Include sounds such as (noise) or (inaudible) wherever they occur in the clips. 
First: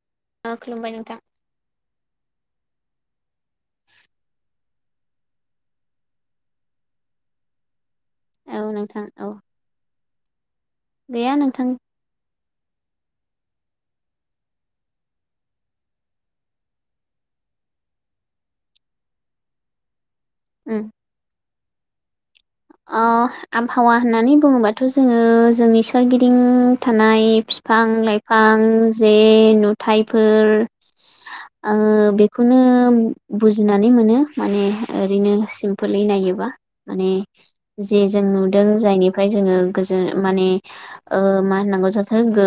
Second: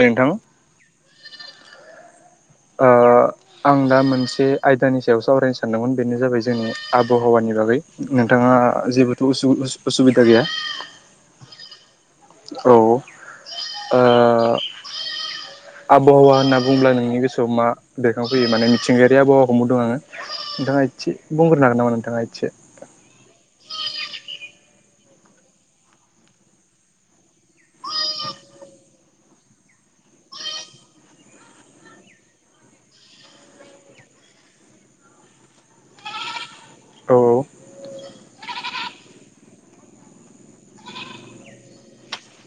नोंथां खुलुमबाय नोंथां। ओ आं दा मोनसे आयदानि सायाव सावरायनो सानदोंमोन बेनो जाबाय जोंनि आबहावानि बागै नोंथाङा औ नोंथां जेबोथ' औ उसुबिदा गैया? गैया नोंथां औ ओ आबहावा होनना बुंब्ला नोंनि गोसोआव मा बेरखांफैयो माने मिथिंगायारि आबहावखौ बुंनदों आङो नोंथाङा उम एसे बुंग्रोनो हागोन नामा नोंथाङा एसे ओ आबहावा होननानै बुङोबाथ' जोङो जोंनि सोरगिदिं थानाय फि फां-लाइफां जे नुथाइफोर आङो बेखौनो बुजिनानै मोनो माने ओरैनो सिम्पोलै नाय बा माने औ जे जों नुदों जायनिफ्राय जोङो गोजोन माने ओ मा होननांगौ जाखो गो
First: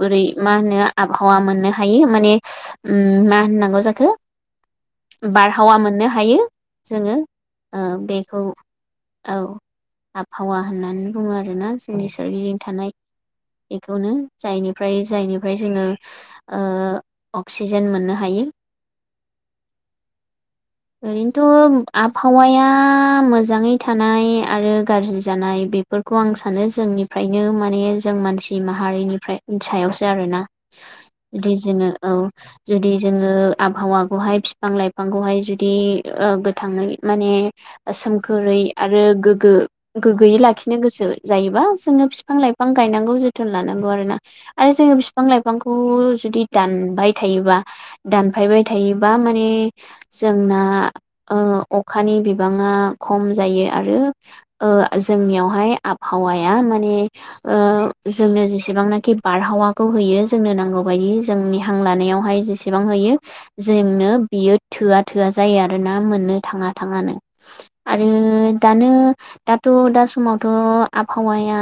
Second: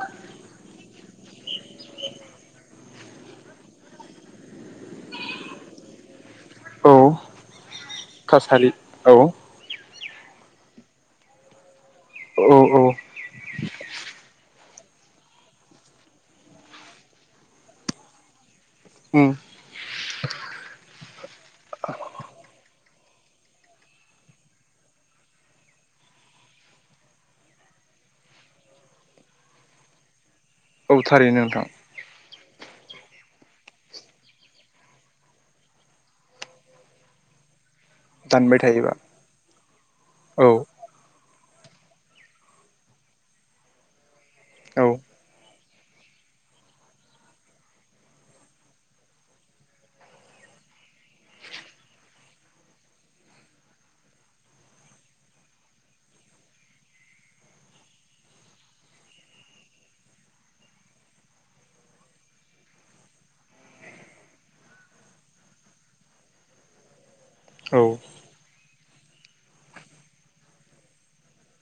गुरै मा होनो आबहावा मोननो हायो माने ओम मा होनो होननांगौ जाखो बारहावा मोननो हायो जोङो ओ बेखौ कसालि औ आबहावा होननानै बुङो आरोना जोंनि औ सोरगिदिं औ थानाय बेखौनो जायनिफ्राय जायनिफ्राय जोङो ओ अक्सिजेन मोननो हायो यो ओम ओरैनोथ' आबहावाया मोजाङै थानाय आरो गाज्रि जानाय बेफोरखौ आं सानो जोंनिफ्रायनो माने जों मानसि माहारिनिफ्राय सायावसो आरोना औ थारैनो जुदि नोंथां जोङो औ जुदि जोङो आबहावाखौहाय बिफां - लाइफांखौहाय जुदि गोथाङै माने दानबाय सोमखोरै थायोबा आरो गोग्गो गोग्गोयै औ लाखिनो गोसो जायोबा जोङो बिफां - लाइफां गायनांगौ जोथोन लानांगौ आरो ना आरो औ जोङो बिफां लाइफांखौ जुदि दानबाय थायोबा दानफायबाय थायोबा माने जोंना ओ अखानि बि बिबाङा खम जायो आरो ओ जोंनियावहाय आबहावाया माने ओ जोंनो जेसेबांनाखि बारहावाखौ होयो जोंनो नांगौबायदि जोंनि हां लानायावहाय जेसेबां होयो जोंनो बियो थोआ- थोआ जायो आरोना मोननो थाङा थाङानो औ आरो दानो दाथ' दा समावथ' आबहावाया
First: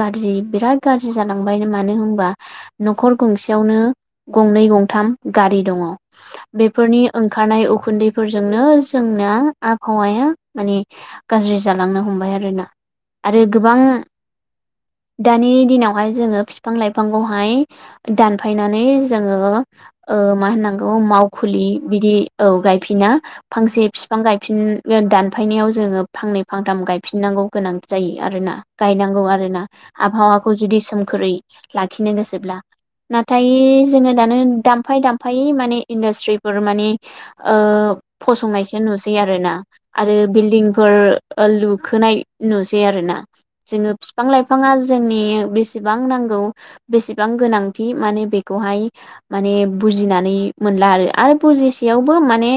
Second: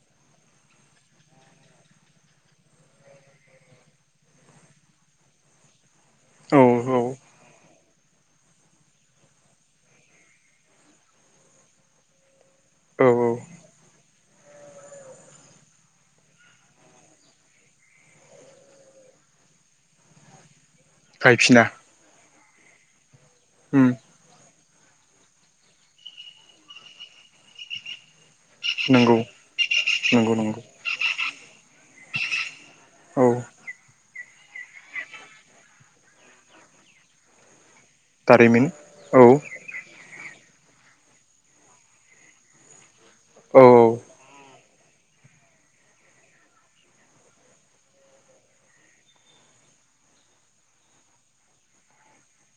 गाज्रि बिराद गाज्रि जालांबाय मानो होनबा न'खर गंसेयावनो गंनै, गंथाम गारि दं औ औ बेफोरनि ओंखारनाय उखुन्दैफोरजोंनो जोंना आब हावाया माने गाज्रि जालांनो हमबाय आरोना औ आरो गोबां (inaudible) दानि दिनावहाय जोङो फिफां-लाइफांखौहाय दानफायनानै जोङो मा होनांगौ मावखुलि गायफिना बिदि औ गायफिना उम फांसे फिफां गाय फिन दानफायनायाव जोङो फांनै, फांथाम गायफिननांगौ गोनां जायो आरोना नंगौ गायनांगौ आरो आरोना नंगौ आबहावाखौ नंगौ जुदि सोमखोरै लाखिनो गोसोब्ला औ नाथाय जोङो दानो दामफाय दामफायै माने इन्डास्ट्रिफोर माने दारिमिन फसंनायसो नुसै औ आरोना आरो बिल्दिंफोर लुखोनाय नुसै आरोना औ जोङो बिफां - लाइफाङा जोंनि बेसेबां नांगौ बेसेबां गोनांथि माने बेखौ हाय माने बुजिनानै मोनला आरो बुसेयावबो माने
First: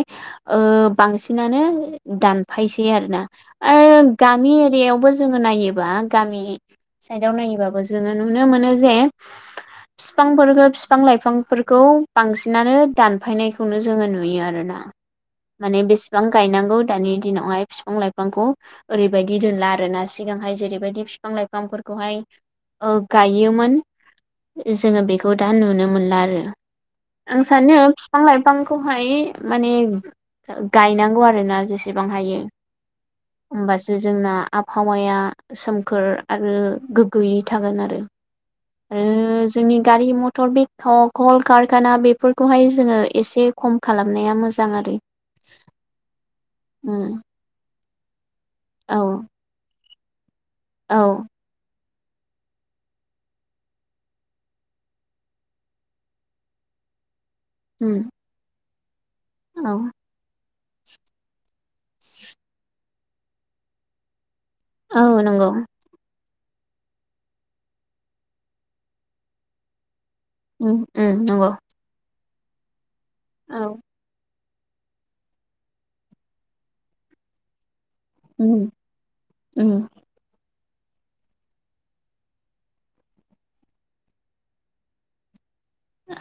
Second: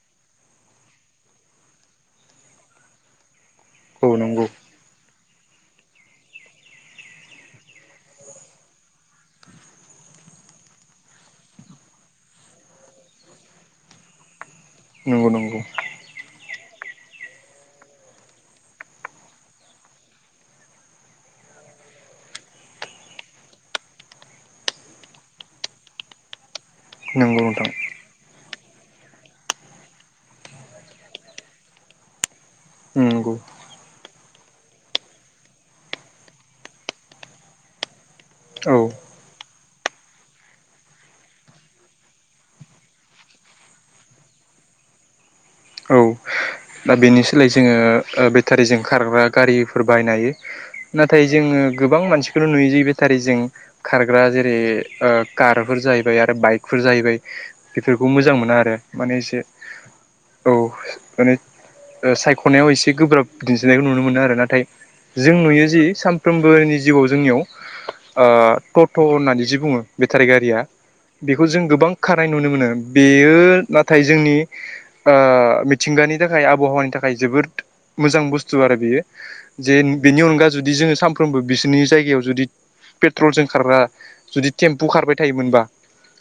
ओ बांसि सिनानो दानफायसै आरोना ओ औ नंगौ गामि एरियायावबो जोङो नायोबा गा मि साइदाव नायोबाबो जोङो नुनो मोनो जे बिफांफोरखौ बिफां- लाइफांफोरखौ बांसिनानो दानफायनायखौनो जोङो नुयो आरोना नंगौ नंगौ बिफां गायनांगौ दानि दिनावहाय बिफां- लाइफांखौ ओरैबायदि दोनला आरो ना सिगांहाय जेरैबायदि बिफां- लाइफांफोरखौहाय गायोमोन जोङो बेखौ दा नुनो मोनला आरो नंगौ आं नोंथां सानो बिफां- लाइफांखौहाय माने गायनांगौ आरोना जेसेबां हायो नंगौ होमबासो जोंना आबहावाया सोमखोर आरो गोग्गोयै थागोन आरो औ ओ जोंनि गारि मथर बे कल कारखाना बेफोरखौहाय जोङो एसे खम खालामनाया मोजां आरो। औ दा उम बेनि सोलाय जोङो ओ बेटारिजों औ खारग्रा गारिफोर बायनो हायो। नाथाय औ जोङो गोबां मानसिखौल' नुयो जि बेटारि जों खारग्रा जेरै ओ कारफोर जाहैबाय आरो बाइकफोर जाहैबाय उम बेफोरखौ मोजां मोना आरो माने एसे औ औ माने ओ सायख'नायाव एसे गोब्राब दिन्थिनायखौ नुनो मोनो आरो नाथाय औ जों नंगौ नुयो जि साम फ्रोमबोनि जिउआव जोंनियाव ओ ट'ट' होननानै जि बुङो बेटारि गारिया उम उम बेखौ नंगौ जों गोबां खारनाय नुनो मोनो बेयो औ नाथाय जोंनि ओ मिथिंगानि थाखाय आबहावानि थाखाय जोबोद मोजां बुस्थु उम आरो बेयो उम जे बेनि अनगा जुदि जोङो सामफ्रोमबो बिसिनि जायगायाव जुदि पेट्रलजों खारग्रा जुदि टेम्पु खारबाय थायोमोनबा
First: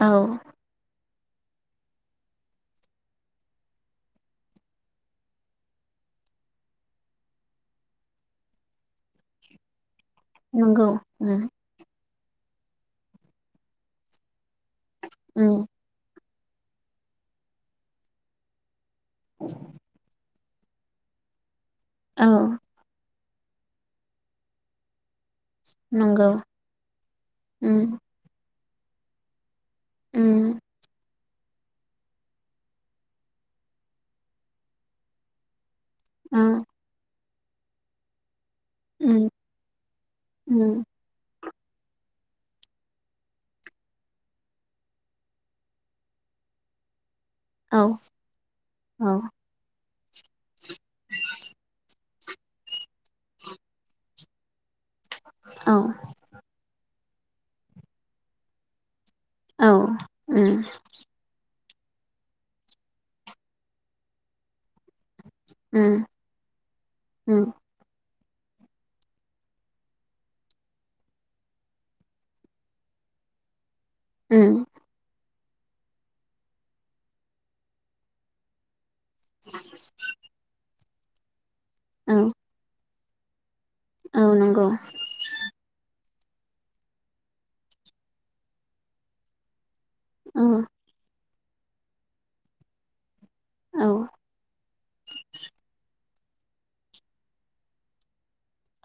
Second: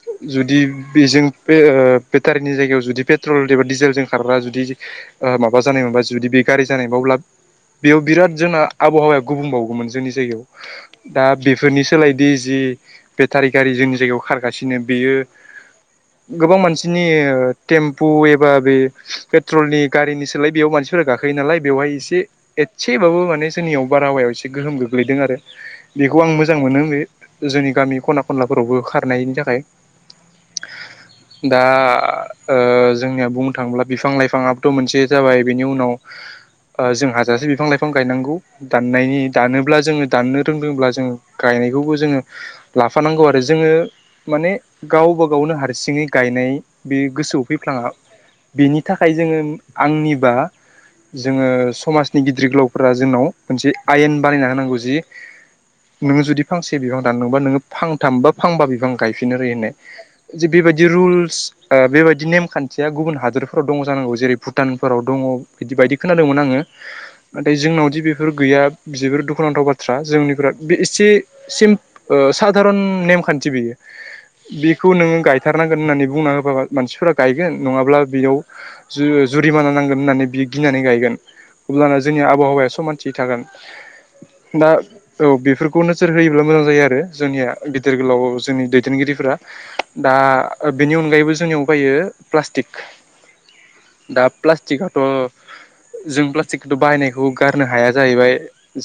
औ जुदि बेजों बे ओ बेटारिनि जायगायाव जुदि पेट्रल एबा दिजेलजों खारग्रा जुदि ओ माबा जानाय मोनबा जुदि बे गारि जानाय मोनबा अब्ला बेयाव बिराद जोंना आबहावाया गुबुंबावगौमोन जोंनि जायगायाव नंगौ दा उम बेफोरनि सोलायदि जि बेटारि गारि जोंनि जायगायाव खार गासिनो बेयो उम गोबां मानसिनि ओ टेम्पु एबा बे ट्रलनि गारिनि सोलाय बेयाव मानसिफोरा गाखोयो नालाय बेवहाय एसे औ एसेबाबो मान ने जोंनियाव बारहावायाव एसे गोहोम गोग्लैदों आरो। बेखौ आं नंगौ मोजां मोनो बे जोंनि उम गामि खना खनलाफोरावबो खारनायनि थाखाय। उम। दा ओ जोंनिया बुंनो थाङोब्ला बिफां लाइफाङाबोथ' मोनसे जाबाय बेनि उनाव औ ओ जों हाजासे बिफां लाइफां गायनांगौ दाननायनि उम दानोब्ला जोङो दाननो उम रोंदोंब्ला जोङो गायनायखौबो जोङो लाफानांगौ आरो जोङो माने गावबा गावनो हारसिङै गाय नाय बे गोसोआव औ फैफ्लाङा बेनि औ थाखाय जोङो आंनिबा जोङो समाजनि गिदिर गोलावफोरा जोंनाव मोनसे आयेन बानायना होनांगौ जि औ नोङो जुदि फांसे बिफां दानदोंबा नोङो फांथाम बा फांबा बिफां गायफिननो रोयो औ होननाय जे उम बेबायदि रुल्स ओ बेबायदि नेमखान्थिया गुबुन हादरफ्राव दङ जानांगौ जेरै भुटानफोराव दङ बिदि बायदि उम खोनादोंमोन आङो उम नाथाय जोंनावदि बे फोर गैया जोबोर दुखुनांथाव बाथ्रा जोंनिफ्रा बे एसे सिन ओ सादारन नेम मावखान्थि बियो। उम बेखौ नोङो गायथारनांगोन होननानै बुंना होबाबा मानसिफोरा गायगोन नङाब्ला बेयाव जु-जुरिमाना नांगोन होननानै बि गिनानै गायगोन अब्लाना औ जोंनि आबहावाया समानथि थि थागोन औ नंगौ दा औ बेफोरखौनो सोर होयोब्ला मोजां जायो आरो जोंनिया गिदिर गोलाव जोंनि दैदेनगिरिफोरा। दा औ ओ बेनि अनगायैबो जोंनियाव फैयो प्लास्टिक औ दा प्लास्टिकआथ' जों प्लास्टिकखौथ' बायनायखौ गारनो हाया जाहैबाय।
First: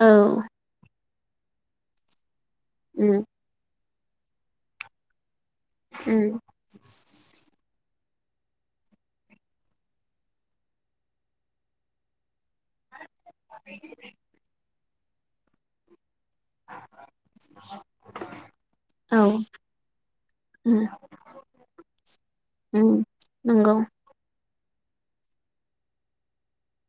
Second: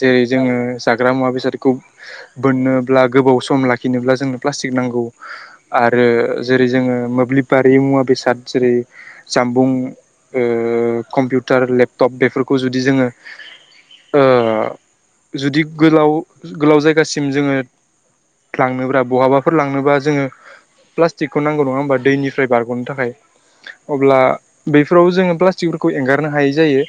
औ जोङो जाग्रा मुवा बेसादखौ बोननोब्ला उम गोबाव सम ला खिनोब्ला जोंनो प्लास्टिक नांगौ आरो उम जेरै जोङो मोब्लिब बा बे मुवा बेसाद जेरै जामबुं ओ कम्पिउटार लेपटप बेफोर खौ जुदि जोङो ओ जुदि गोलाव गोलाव जायगासिम जोङो लांनोब्रा औ बहाबाफोर लांनोबा जोङो उम प्लास्टिकखौ नांगौ नङा होमबा दैनिफ्राय बारग'नो उम थाखाय। नंगौ आ बेफोराव जोङो प्लास्टिकफोरखौ एंगारनो हायै जायो।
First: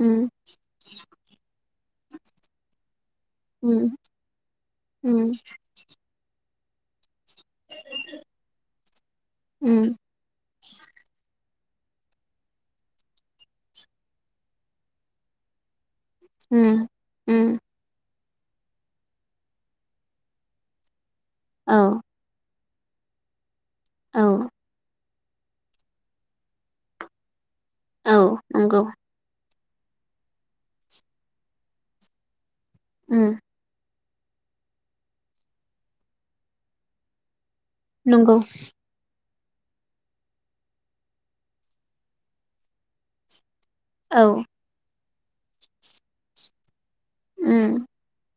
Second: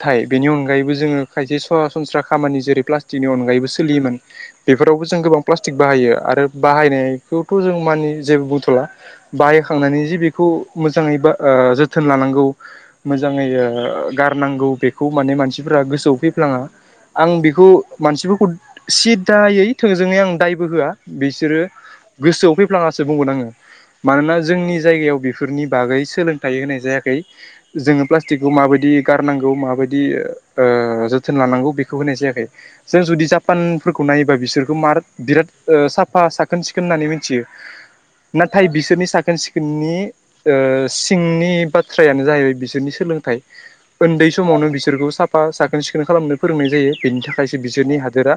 उम बेनि अनगायैबो जोङो खायसे सरासनस्रा खामानि जेरै प्लास्टिकनि अनगायैबो उम सोलियोमोन बेफोरावबो जों उम गोबां प्लास्टिक बाहायो आरो बाहायनायखौथ' जों मानि जेबो बुंथ'ला उम बाहायखांनानै जि बेखौ मोज बा ओ जोथोन लानांगौ मोजाङै ओ गारनांगौ बेखौ माने मानसिफ्रा गोस सोयाव फैफ्लाङा उम आं उम बेखौ मानसिफोरखौ सिददायै थोंजोङै आं दायबो होआ। बिसोरो औ गोसोआव फैफ्लाङासो बुंगोन आङो औ मानोना जोंनि जायगायाव बेफोरनि बागै सोलोंथाइ होनाय जायाखै जोङो औ प्लास्टिकखौ नंगौ माबायदि गारनांगौ म दि जोथोन लानांगौ बेखौ होनाय जायाखै जों उम जुदि जापान फोरखौ नायोबा बिसोरखौ मार बिराद साफा साखोन सिखोन होन्नानै मिथियो नंगौ नाथाय बिसोरनि साखोन सिखोननि सिंनि बाथ्रायानो जाहैबाय बिसोरनि सोलोंथाइ उन्दै औ समावनो बिसोरखौ साफ साफा साखोन सिखोन खालामनो फोरोंनाय जायो बेनि थाखायसो उम बिसोरनि हादोरा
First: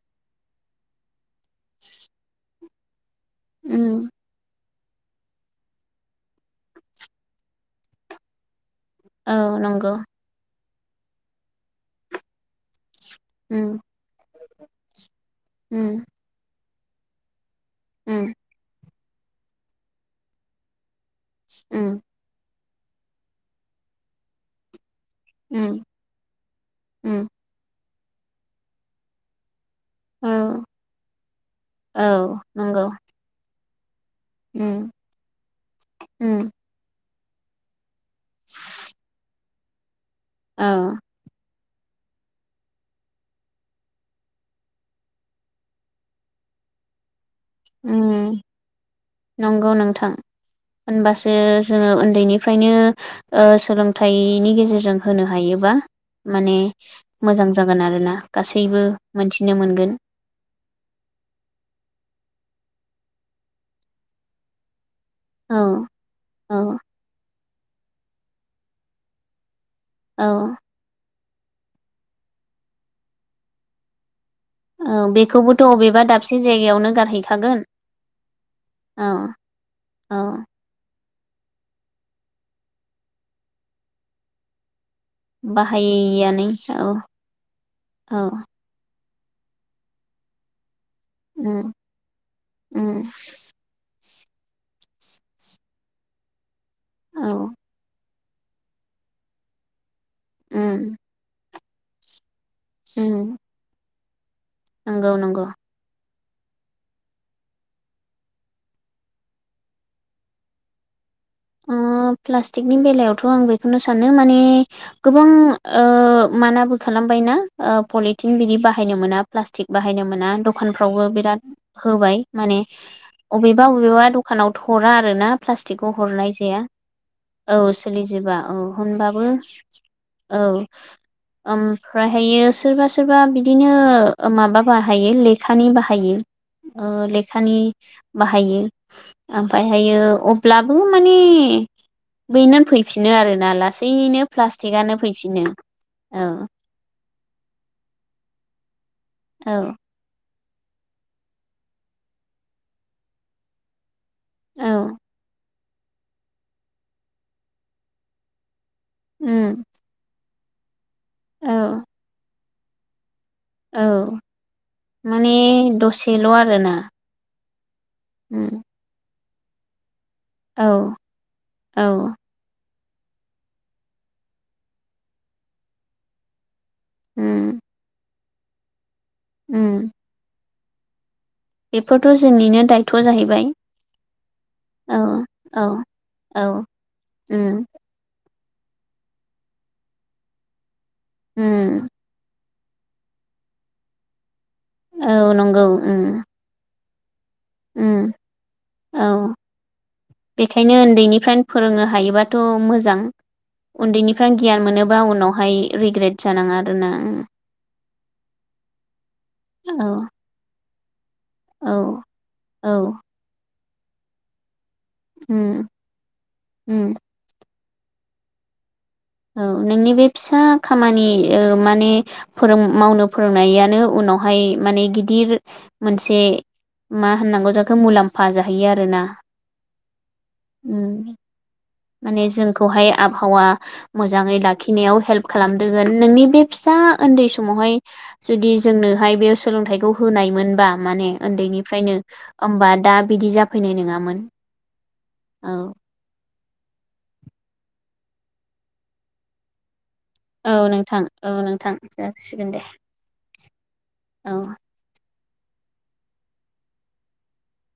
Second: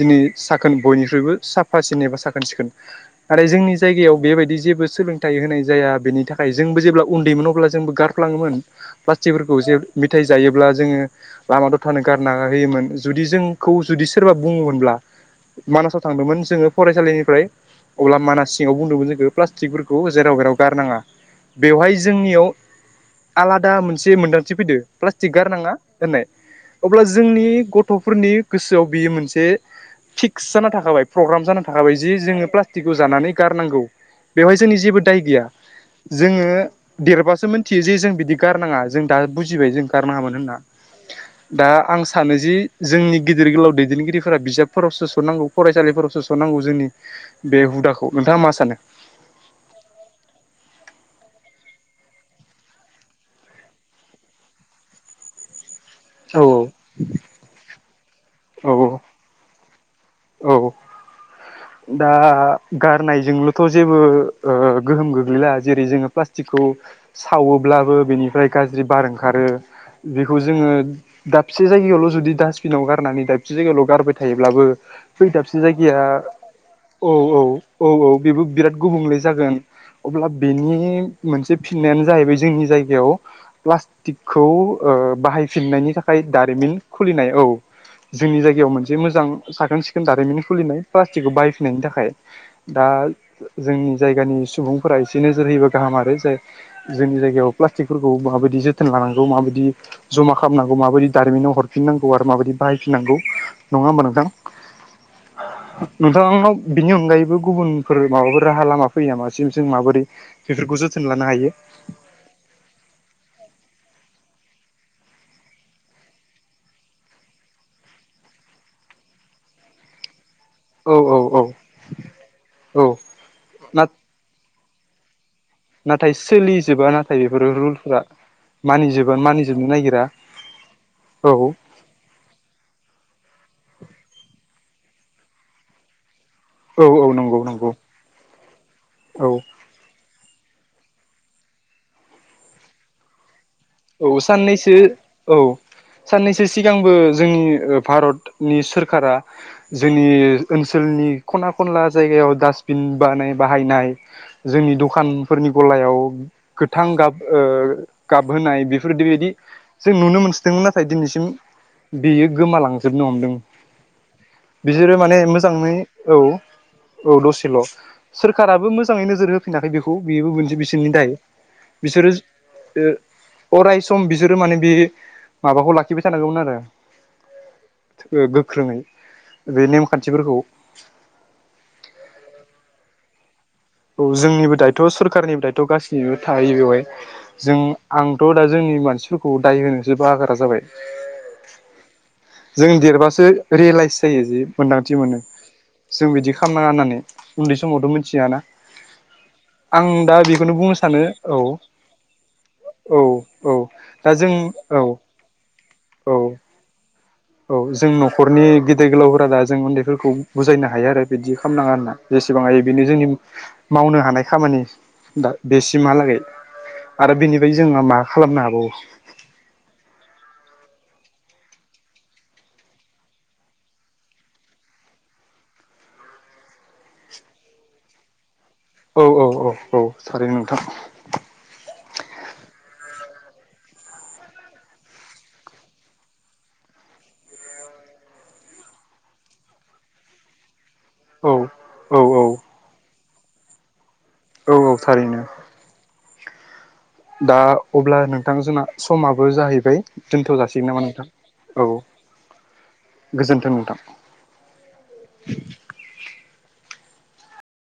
दिनै साखोन बयनिख्रुइबो साफा सिन एबा साखोन सिखोन आरो जोंनि उम जायगायाव बेबायदि जेबो सोलोंथाइ होनाय जाया बेनि थाखाय जोंबो जेब्ला उन्दैमोन अब्ला जोंबो गारफ्लाङोमोन औ प्लास्टिकफोरखौ नंगौ जोङो लामाथ' थानो गारना होयोमोन जुदि जोंखौ उम जुदि सोरबा बुङोमोनब्ला मानासाव उम थांदोंमोन जोङो फरायसालिनिफ्राय अब्ला उम मानास सिङाव बुंदोंमोन जोंखौो प्लास्टिकफोरखौ जेराव जेराव गारनाङा बेवहाय उम जोंनियाव आलादा मोनसे मोन्दांथि फैदो प्लास्टिक गारनाङा उम होननाय अब्ला उम जोंनि गथ'फोरनि गोसोआव बियो मोनसे औ फिक्स जाना थाखाबाय प्रग्राम जाना थाखाबाय औ जे जोङो नंगौ प्लास्टिकखौ जानानै गारनांगौ बेवहाय जोंनि उम जेबो दाय गैया जोङो उम देरबासो मिथियो जे जों बिदि गारनाङा जों दा बुजिबाय जों गारना हामोन होनना औ दा आं सानो जि जोंनि गिदिर गोलाव दैदेनगिरिफोरा बिजाबफोरावसोस'नांगौ फरायसालिफोरावसो सनांगौ नि बे हुदाखौ उम नोंथाङा मा सानो नंगौ नोंथां होनबासो जोङो उन्दैनिफ्रायनो सोलोंथाइनि गेजेरजों होनो हायोबा औ माने मोजां जागोन आरोना औ गासैबो मोनथिनो मोनगोन औ दा गारनायजोंल'थ' जेबो गोहोम गोग्लैला औ जेरै जोङो प्लास्टिकखौ औ सावोब्लाबो बेनिफ्राय गाज्रि बार ओंखारो औ बेखौ जोङो दाबसे जायगायावल' जुदि डास्टबिनाव गारनानै दाबसे जायगायावल' गारबाय थायोब्लाबो औ फै बेखौबोथ' दाबसेन अबेबा जायगाया दाबसे जायगायावनो औ औ गारहैखागोन औ औ बेबो बिराद गुबुंले औ जागोन औ अब्ला बेनि मोनसे फिननायानो जाहैबाय जोंनि जायगायाव प्लास्टिकखौ बाहायफिननायनि थाखाय बाहायैआनो दारिमिन औ खुलिनाय औ औ जोंनि जायगायाव मोनसे मोजां साखोन सिखोन दारिमिन खुलिनाय फार्स्ट खौ उम बायफिननायनि थाखाय दा उम जोंनि जायानि सुबुंफोरा एसे नोजोर होयो गाहाम आरो जाय जोंनि औ जायगायाव माबाददि जोथोन लानांगौ माबायदि जमा खालामनांगौ उम माबायदि दारिमिनाव हरफिनांगौ आरो माबायदि बाहायफिननांगौ उम नङा होमबा नोंथां नंगौ नंगौ नोंथांनाव बिनि अनगायैबो गुबुनफोर माबाफोर राहा लामा फैया मासिम जों माबोरै बेफोरखौ जो प्लास्टिकनि बेलायावथ' आं बेखौनो सानो मान गोबां माबो खालामबायना पलिटिन बिदि बाहायनो मोन मोना प्लास्टिक बाहायनो मोना औ दखानफ्रावबो औ बिराद औ होबाय माने औ अबेबा अबेबा दखानाव हरा आरो ना प्लास्टिकखौ नाथाय हरनाय जाया सोलिजोबा नाथाय बेफोरो औ रुुलफ्रा सोलिजोबा औ मानिजोबा होनबाबो मानिजोबनो नागिरा औ औ ओमफ्रायहायो सोरबा सोरबा बिदिनो माबा बाहायो लेखानि बाहायो औ औ नंगौ लेखानि नंगौ बाहायो औ ओमफ्रायहायो अब्लाबो माने बनानै फैफिनो आरो औ साननैसो औ औ साननैसो सिगांबो जोंनि भारतनि सोरखारा औ जोंनि ओनसोलनि खना खनला जायगायाव डास्टबिन बानाय बाहायनाय जोंनि औ दखानफोरनि गलायाव गोथां गाब ओ गाबहोनाय बेफोरदिबायदि उम जों नुनो मोनसोदोंमोन नाथाय दिनैसिम औ बेयो गोमालांजोबनो हमदों औ बिसोरो माने मोजाङै औ दसेल' आरोना औ दसे उम सोरखाराबो मोजाङै नोजोर होफैनाखै बेखौ खौ बेबो मोनसै औ बिसोरनि दायो बिसोरो‌ औ अराय सम बिसोरो माने बे माबाखौ लाखिबाय थानांगौमोन आरो उम गोख्रोङै उम बे नेमखान्थिफोरखौ बेफोरथ' जोंनिनो दायथ'आ जाहैबाय औ जोंनिबो दायथ' औ सरखारारनिबो दायथ' औ गाससिनिबो थायो औ बेवहाय जों उम आं थ' दा जोंनि मानसिफोरखौ दाय होनोसो बाहागारा जाबाय उम जों देरबासो रियेलाइस जायो जे मोन्दांथि मोनो औ नंगौ उम जों बिदि खालामनाङा होननानै उन्दै समावथ' उम मिथियाना औ आं दा बेखौनो बुंनो बेखायनो सानो औ उन्दैनिफ्रायनो फोरोंनो हायोबाथ' औ मोजां औ दा जों उन्दैनिफ्रायनो गियान औ मोनोबा उनावहाय रिग्रेट औ जानाङा आरोना उम औ जों न'खरनि गिदेर गोलावफोरा दा जों औ उन्दैफोरखौ बुजायनो हायो आरो बिदि खालामनाङा आरोना औ जेसेबां हायो औ बेनो जोंनि मावनो हानाय खामानि दा उम बेसिमहालागै उम आरो बेनिफ्राय जोङो मा खालामनो हाबावो औ नोंनि बे फिसा खामानि ओ माने फोरों मावनो फोरोंनायानो उन उनाव हाय माने गिदिर मोनसे मा होननांगौ जाखो मुलाम्फा हायो आरोना औ औ औ थारैनो नोंथां माने जोंखौहाय आबहावा मोजाङै लाखिनायाव हेल्प खालामदोंगोन नोंनि बे फिसा उन्दै समावहाय जुदि जोंनो बेहाय बे सोलोंथाइखौ होनाय मोनबा माने औ उन्दैनिफ्रायनो औ होमबा दा बिदि जाफैनाय नङामोन औ औ थारैनो औ दा अब्ला नोंथां जोंना समाबो जाहैबाय दोनथ' औ जासिगोन नामा नोंथां औ नोंथां जासिगोन दे गोजोन्थों नोंथां औ